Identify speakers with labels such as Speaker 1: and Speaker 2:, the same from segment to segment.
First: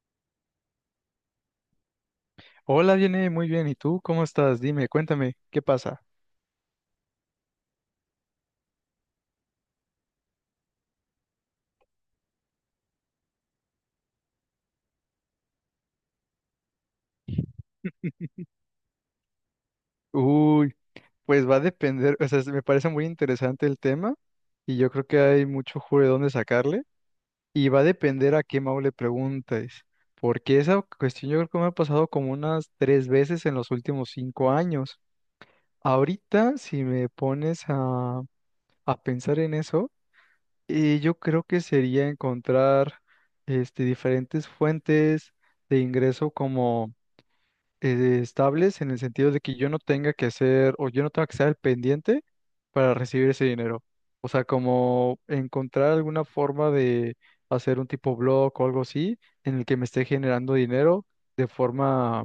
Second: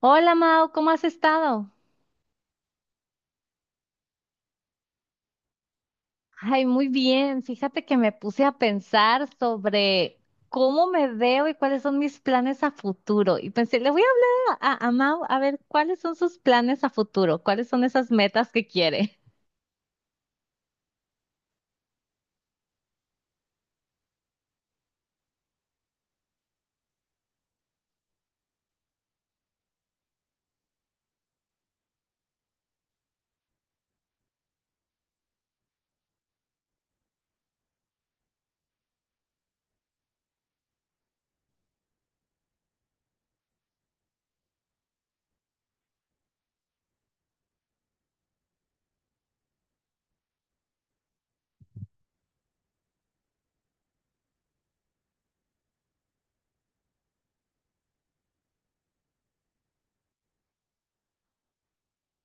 Speaker 1: Hola Mau, ¿cómo has estado?
Speaker 2: Hola, viene muy bien. ¿Y tú cómo estás? Dime, cuéntame, ¿qué pasa?
Speaker 1: Ay, muy bien. Fíjate que me puse a pensar sobre cómo me veo y cuáles son mis planes a futuro. Y pensé, le voy a hablar a Mau a ver cuáles son sus planes a futuro, cuáles son esas metas que quiere.
Speaker 2: Uy, pues va a depender, o sea, me parece muy interesante el tema y yo creo que hay mucho jugo de dónde sacarle y va a depender a qué Mau le preguntes, porque esa cuestión yo creo que me ha pasado como unas tres veces en los últimos cinco años. Ahorita, si me pones a pensar en eso, yo creo que sería encontrar diferentes fuentes de ingreso estables en el sentido de que yo no tenga que hacer o yo no tenga que estar al pendiente para recibir ese dinero. O sea, como encontrar alguna forma de hacer un tipo blog o algo así en el que me esté generando dinero de forma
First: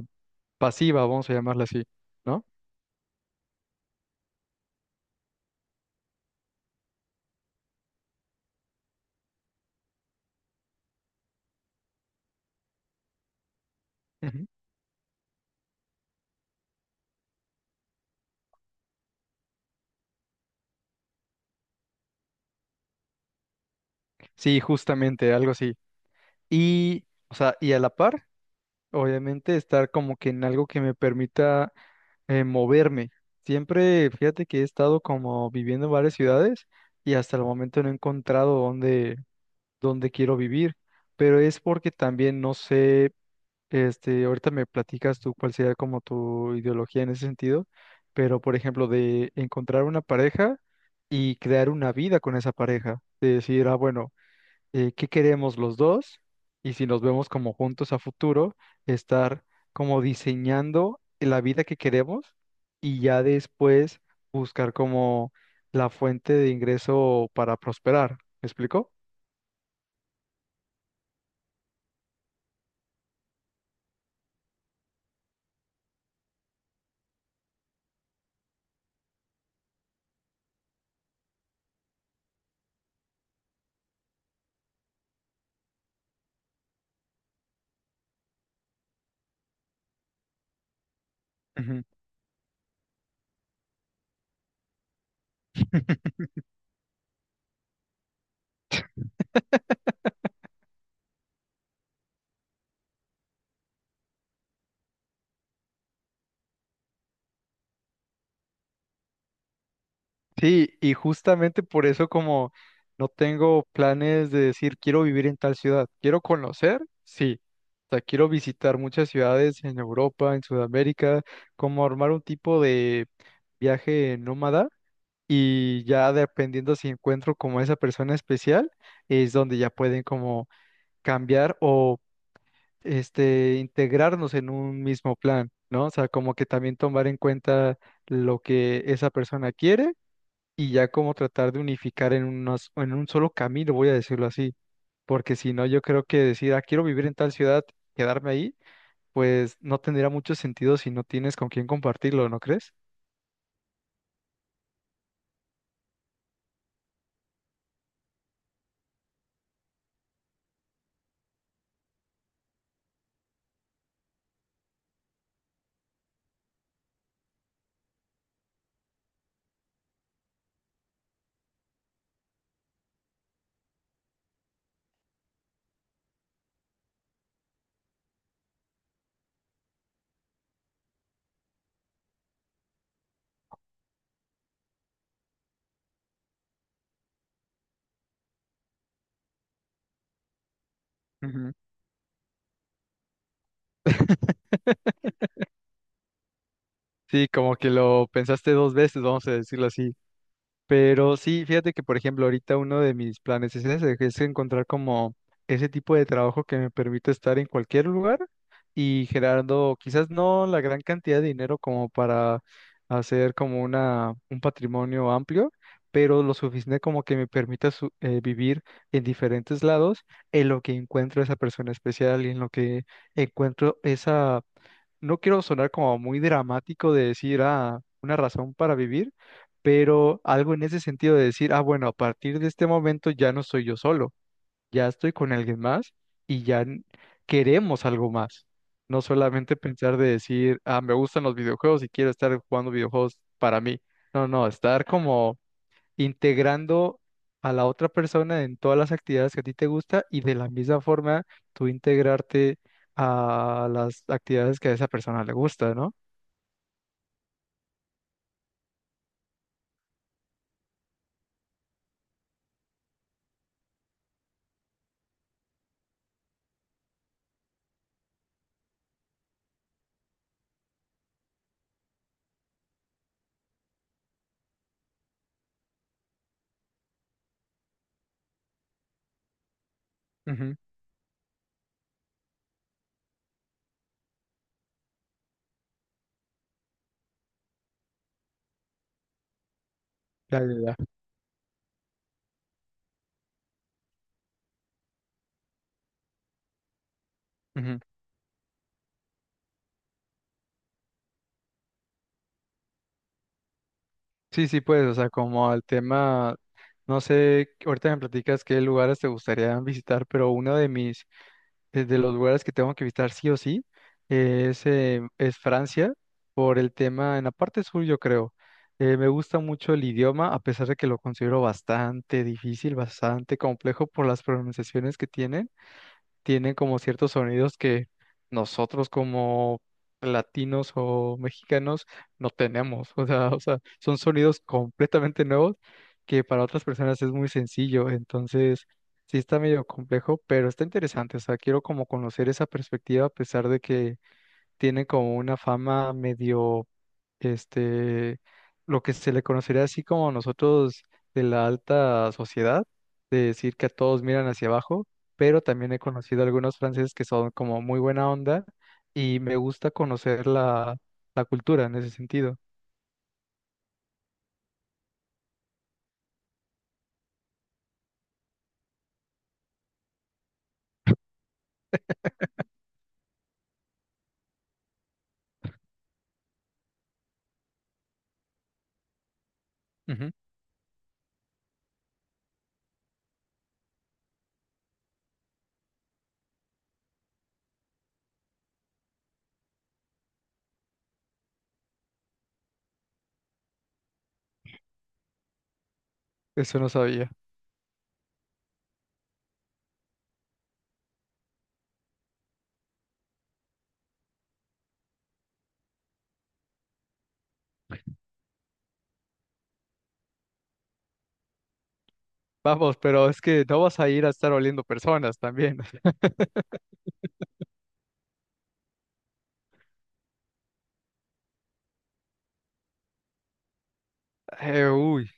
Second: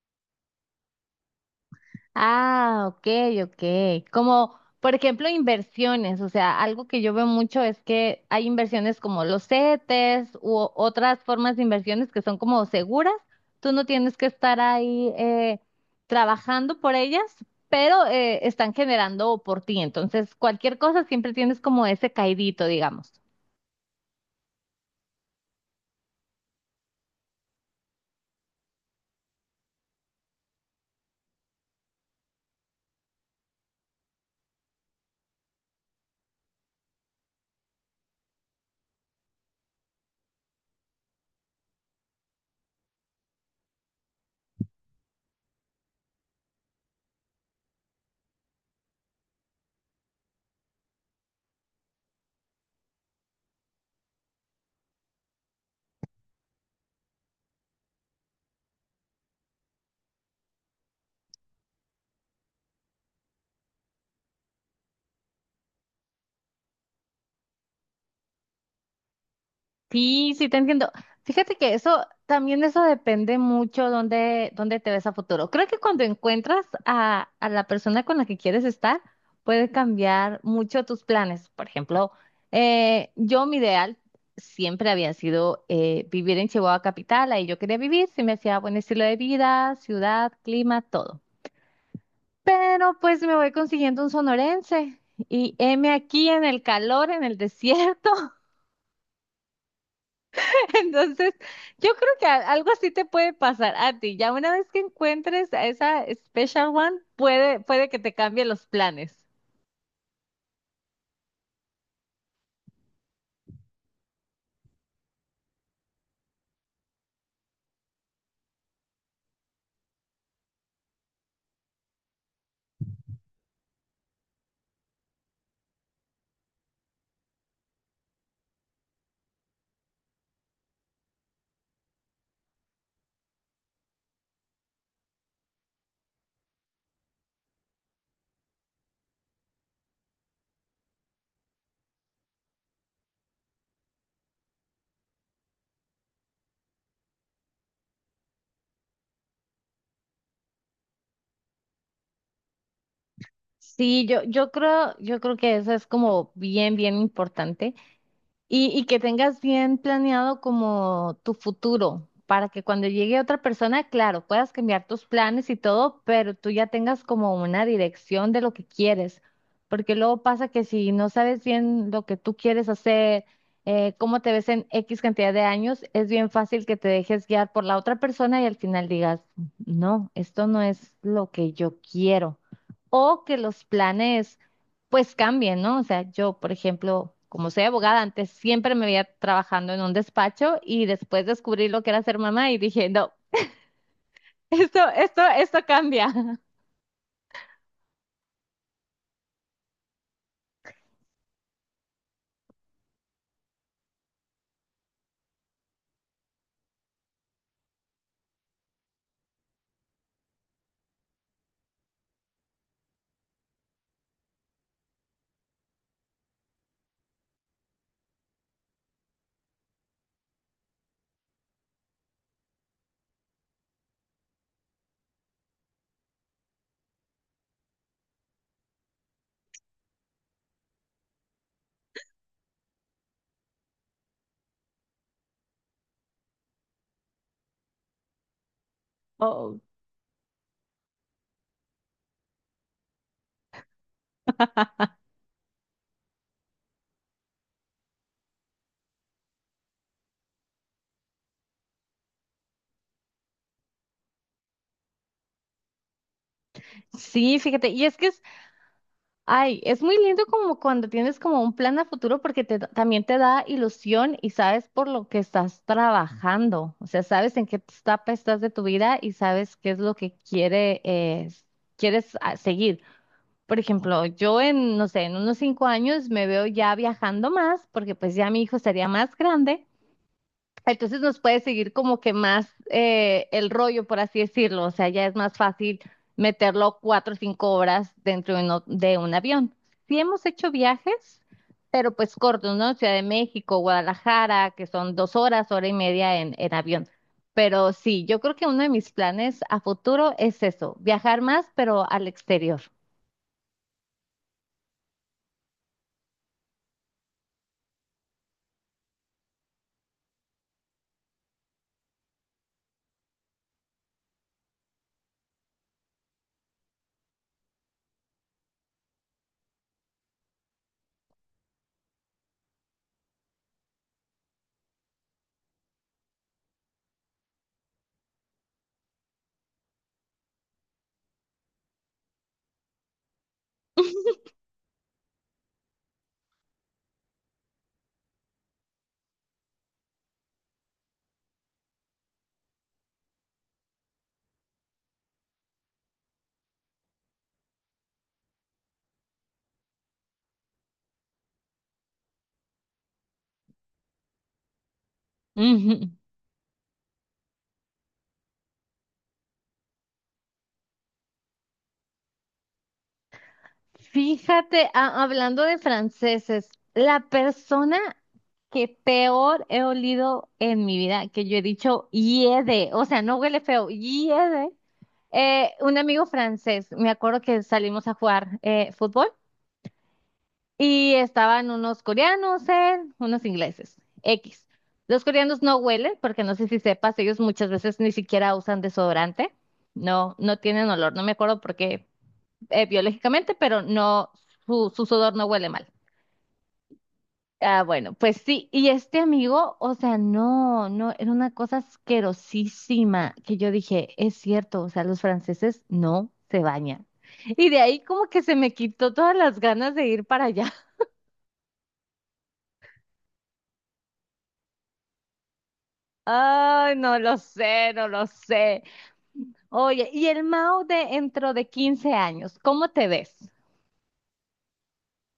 Speaker 2: pasiva, vamos a llamarla así, ¿no?
Speaker 1: Ah, ok, ok. Como, por ejemplo, inversiones. O sea, algo que yo veo mucho es que hay inversiones como los CETES u otras formas de inversiones que son como seguras. Tú no tienes que
Speaker 2: Ujú.
Speaker 1: estar ahí trabajando por ellas, pero están generando por ti. Entonces, cualquier cosa siempre tienes como ese caidito, digamos.
Speaker 2: Sí, justamente, algo así. Y, o sea, y a la par, obviamente, estar como que en algo que me permita moverme. Siempre, fíjate que he estado como viviendo en varias ciudades y hasta el momento no he encontrado dónde quiero vivir, pero es porque también no sé, ahorita me platicas tú cuál sería como tu ideología en ese sentido, pero por ejemplo, de encontrar una pareja y crear una vida con esa pareja, de decir, ah, bueno, qué queremos los dos y si nos vemos como juntos a futuro, estar como diseñando la vida que queremos y ya después buscar como la fuente de ingreso para prosperar. ¿Me explico?
Speaker 1: Sí, sí, te entiendo. Fíjate que eso también eso depende mucho dónde te ves a futuro. Creo que cuando encuentras a la persona con la que quieres estar, puede cambiar mucho tus planes. Por ejemplo, yo mi ideal siempre había sido vivir en Chihuahua capital, ahí yo quería vivir, se me hacía buen estilo de vida, ciudad, clima, todo.
Speaker 2: Ujú.
Speaker 1: Pero pues me voy consiguiendo un sonorense y heme aquí en el calor, en el desierto. Entonces, yo creo que algo así te puede pasar a ti. Ya una vez que encuentres a esa special one, puede que te cambie los planes.
Speaker 2: Sí, y justamente por eso como no tengo planes de decir quiero vivir en tal ciudad, quiero conocer, sí. O sea, quiero visitar muchas ciudades en Europa, en Sudamérica, como armar un tipo de viaje nómada y ya dependiendo si encuentro como esa persona especial, es donde ya pueden como cambiar o este integrarnos en un mismo plan, ¿no? O sea, como que también tomar en cuenta lo que esa persona quiere y ya como tratar de unificar en en un solo camino, voy a decirlo así, porque si no, yo creo que decir, ah, quiero vivir en tal ciudad, quedarme ahí, pues no tendría mucho sentido si no tienes con quién compartirlo, ¿no crees?
Speaker 1: Sí, yo creo que eso es como bien, bien importante. Y que tengas bien planeado como tu futuro, para que cuando llegue otra persona, claro, puedas cambiar tus planes y todo, pero tú ya tengas como una dirección de lo que quieres, porque luego pasa que si no sabes bien lo que tú quieres hacer, cómo te ves en X cantidad de años, es bien fácil que te dejes guiar por la otra persona y al final digas, no, esto no es lo que yo quiero. O que los planes pues cambien, ¿no? O sea, yo, por ejemplo, como soy abogada, antes siempre me veía trabajando en un despacho y después
Speaker 2: Ujú.
Speaker 1: descubrí lo que era ser mamá y dije, no, esto, esto, esto cambia.
Speaker 2: Sí, como que lo pensaste dos veces, vamos a decirlo así. Pero sí, fíjate que, por ejemplo, ahorita uno de mis planes es ese, que es encontrar como ese tipo de trabajo que me permita estar en cualquier lugar y generando quizás no la gran cantidad de dinero como para hacer como un patrimonio amplio, pero lo suficiente como que me permita vivir en diferentes lados en lo que encuentro esa persona especial y en lo que encuentro esa no quiero sonar como muy dramático de decir, ah, una razón para vivir, pero algo en ese sentido de decir, ah, bueno, a partir de este momento ya no soy yo solo, ya estoy con alguien más y queremos algo más. No solamente
Speaker 1: Oh.
Speaker 2: pensar de decir, ah, me gustan los videojuegos y quiero estar jugando videojuegos para mí. No, no, estar como integrando a la otra persona en todas las actividades que a ti te gusta y de la misma forma tú integrarte a las actividades que a esa persona le gusta, ¿no?
Speaker 1: Sí, fíjate, y ay, es muy lindo como cuando tienes como un plan a futuro porque también te da ilusión y sabes por lo que estás trabajando, o sea, sabes en qué etapa estás de tu vida y sabes qué es lo que quieres seguir. Por ejemplo, yo en, no sé, en unos 5 años me veo ya viajando más, porque pues ya mi hijo estaría más grande.
Speaker 2: Ujú.
Speaker 1: Entonces nos puede seguir como que más el rollo, por así decirlo. O sea, ya es más fácil meterlo 4 o 5 horas dentro de un avión. Sí hemos
Speaker 2: Ya,
Speaker 1: hecho
Speaker 2: ya, ya.
Speaker 1: viajes, pero pues cortos, ¿no? Ciudad de México, Guadalajara, que son 2 horas, hora y media en, avión. Pero
Speaker 2: Ujú.
Speaker 1: sí, yo creo que uno de mis planes a futuro es eso, viajar más, pero al exterior.
Speaker 2: Sí, sí, pues, o sea, como al tema, no sé, ahorita me platicas qué lugares te gustaría visitar, pero uno de mis de los lugares que tengo que visitar sí o sí es Francia, por el tema en la parte sur, yo creo. Me gusta mucho el idioma, a pesar de que lo considero bastante difícil, bastante complejo por las pronunciaciones que tienen como ciertos sonidos que nosotros como latinos o mexicanos no tenemos. O sea, son sonidos completamente nuevos que para otras personas es muy sencillo. Entonces, sí está medio complejo, pero está interesante. O sea, quiero como conocer esa perspectiva a pesar de que tiene como una fama medio, este, lo que se le conocería así como nosotros de la alta sociedad, de decir que a todos miran hacia abajo, pero también he conocido algunos franceses que son como muy buena onda y me gusta conocer la cultura en ese sentido.
Speaker 1: Fíjate, hablando de franceses, la persona que peor he olido en mi vida, que yo he dicho hiede, o sea, no huele feo, hiede, un amigo francés, me acuerdo que salimos a jugar fútbol
Speaker 2: Ujú.
Speaker 1: y estaban unos coreanos, él, unos ingleses, X. Los coreanos no huelen, porque no sé si sepas, ellos muchas veces ni siquiera usan desodorante, no, no tienen olor, no me acuerdo por qué biológicamente, pero no, su sudor no huele mal.
Speaker 2: Eso no sabía.
Speaker 1: Ah, bueno, pues sí, y este amigo, o sea, no, no, era una cosa asquerosísima que yo dije, es cierto, o sea, los franceses no se bañan. Y de ahí como que se me quitó todas las ganas de ir para allá.
Speaker 2: Vamos, pero es que no vas a ir a estar oliendo personas también.
Speaker 1: Ay, no lo sé, no lo sé. Oye, y el Mao de dentro de 15 años, ¿cómo te ves?
Speaker 2: Uy.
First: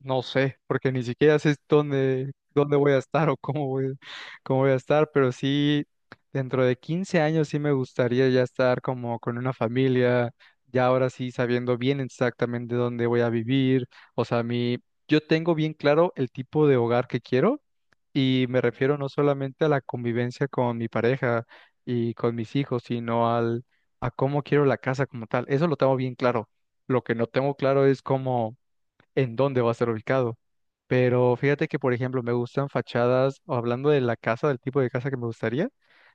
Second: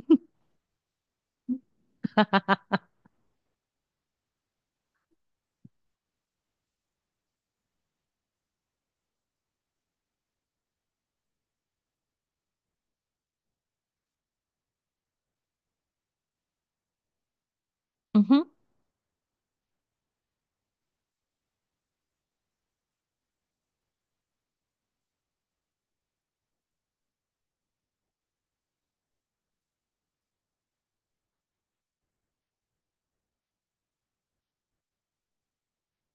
Speaker 2: No sé, porque ni siquiera sé dónde voy a estar o cómo voy a estar, pero sí, dentro de 15 años sí me gustaría ya estar como con una familia, ya ahora sí sabiendo bien exactamente dónde voy a vivir. O sea, mi, yo tengo bien claro el tipo de hogar que quiero y me refiero no solamente a la convivencia con mi pareja y con mis hijos, sino a cómo quiero la casa como tal. Eso lo tengo bien claro. Lo que no tengo claro es cómo en dónde va a ser ubicado. Pero fíjate que, por ejemplo, me gustan fachadas, o hablando de la casa, del tipo de casa que me gustaría,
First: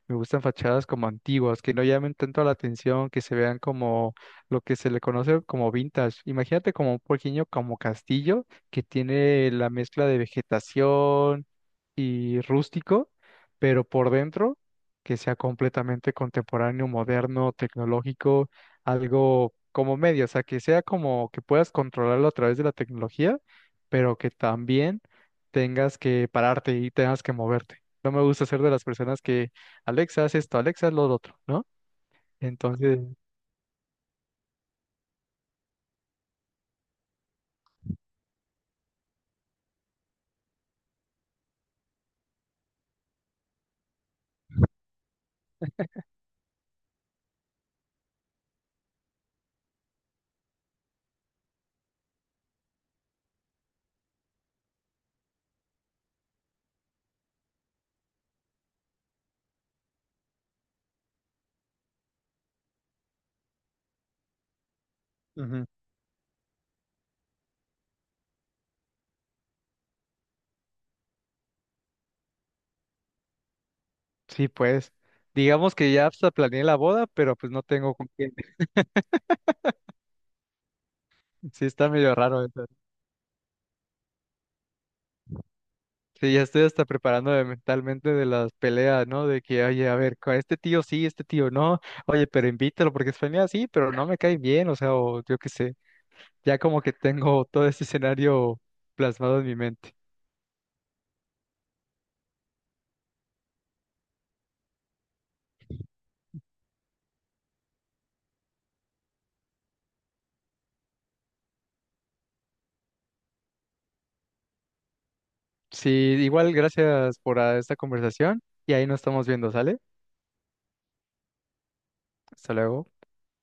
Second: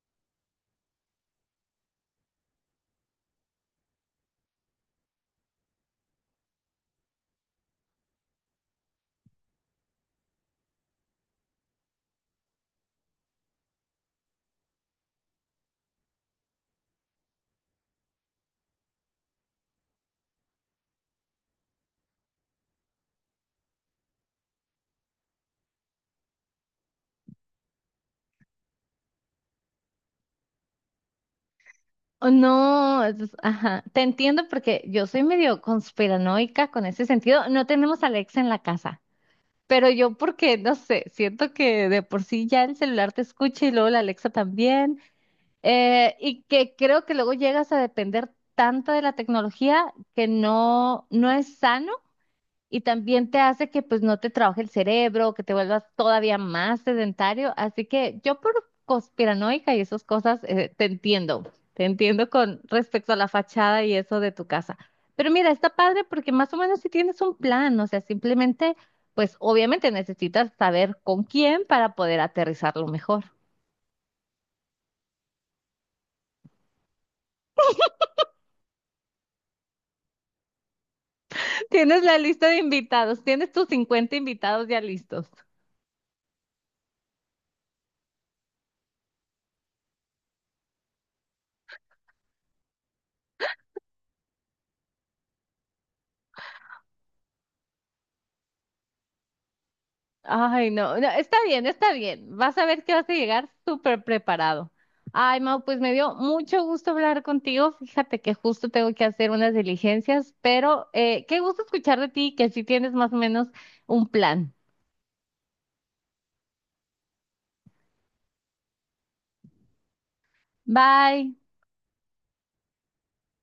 Speaker 2: me gustan fachadas como antiguas, que no llamen tanto la atención, que se vean como lo que se le conoce como vintage. Imagínate como un pequeño como castillo que tiene la mezcla de vegetación y rústico, pero por dentro que sea completamente contemporáneo, moderno, tecnológico, algo como medio, o sea, que sea como que puedas controlarlo a través de la tecnología, pero que también tengas que pararte y tengas que moverte. No me gusta ser de las personas que, Alexa, haz esto, Alexa, haz lo otro, ¿no?
Speaker 1: Oh,
Speaker 2: Entonces,
Speaker 1: no, ajá, te entiendo porque yo soy medio conspiranoica con ese sentido. No tenemos a Alexa en la casa, pero yo porque, no sé, siento que de por sí ya el celular te escucha y luego la Alexa también, y que creo que luego llegas a depender tanto de la tecnología que no, no es sano y también te hace que pues no te trabaje el cerebro, que te vuelvas todavía más sedentario. Así que yo por conspiranoica y esas cosas te entiendo con respecto a la fachada y eso de tu casa. Pero mira,
Speaker 2: ujú,
Speaker 1: está padre porque más o menos si tienes un plan, o sea, simplemente pues obviamente necesitas saber con quién para poder aterrizarlo mejor.
Speaker 2: sí, pues, digamos que ya hasta planeé la boda, pero pues no tengo con quién. Sí, está
Speaker 1: Tienes
Speaker 2: medio
Speaker 1: la
Speaker 2: raro.
Speaker 1: lista de invitados, tienes tus 50 invitados ya listos.
Speaker 2: Sí, ya estoy hasta preparándome mentalmente de las peleas, ¿no? De que, oye, a ver, con este tío sí, este tío no, oye, pero invítalo porque es familia, sí, pero no me cae bien, o sea, o yo qué sé, ya como que tengo todo ese escenario plasmado en mi mente.
Speaker 1: Ay, no, no, está bien, está bien. Vas a ver que vas a llegar súper preparado. Ay, Mau, pues me dio mucho gusto hablar contigo. Fíjate que justo tengo que hacer unas diligencias, pero qué gusto escuchar de ti, que sí tienes más o menos un plan.
Speaker 2: Sí, igual gracias por esta conversación y ahí nos estamos viendo, ¿sale?
Speaker 1: Bye.
Speaker 2: Hasta luego.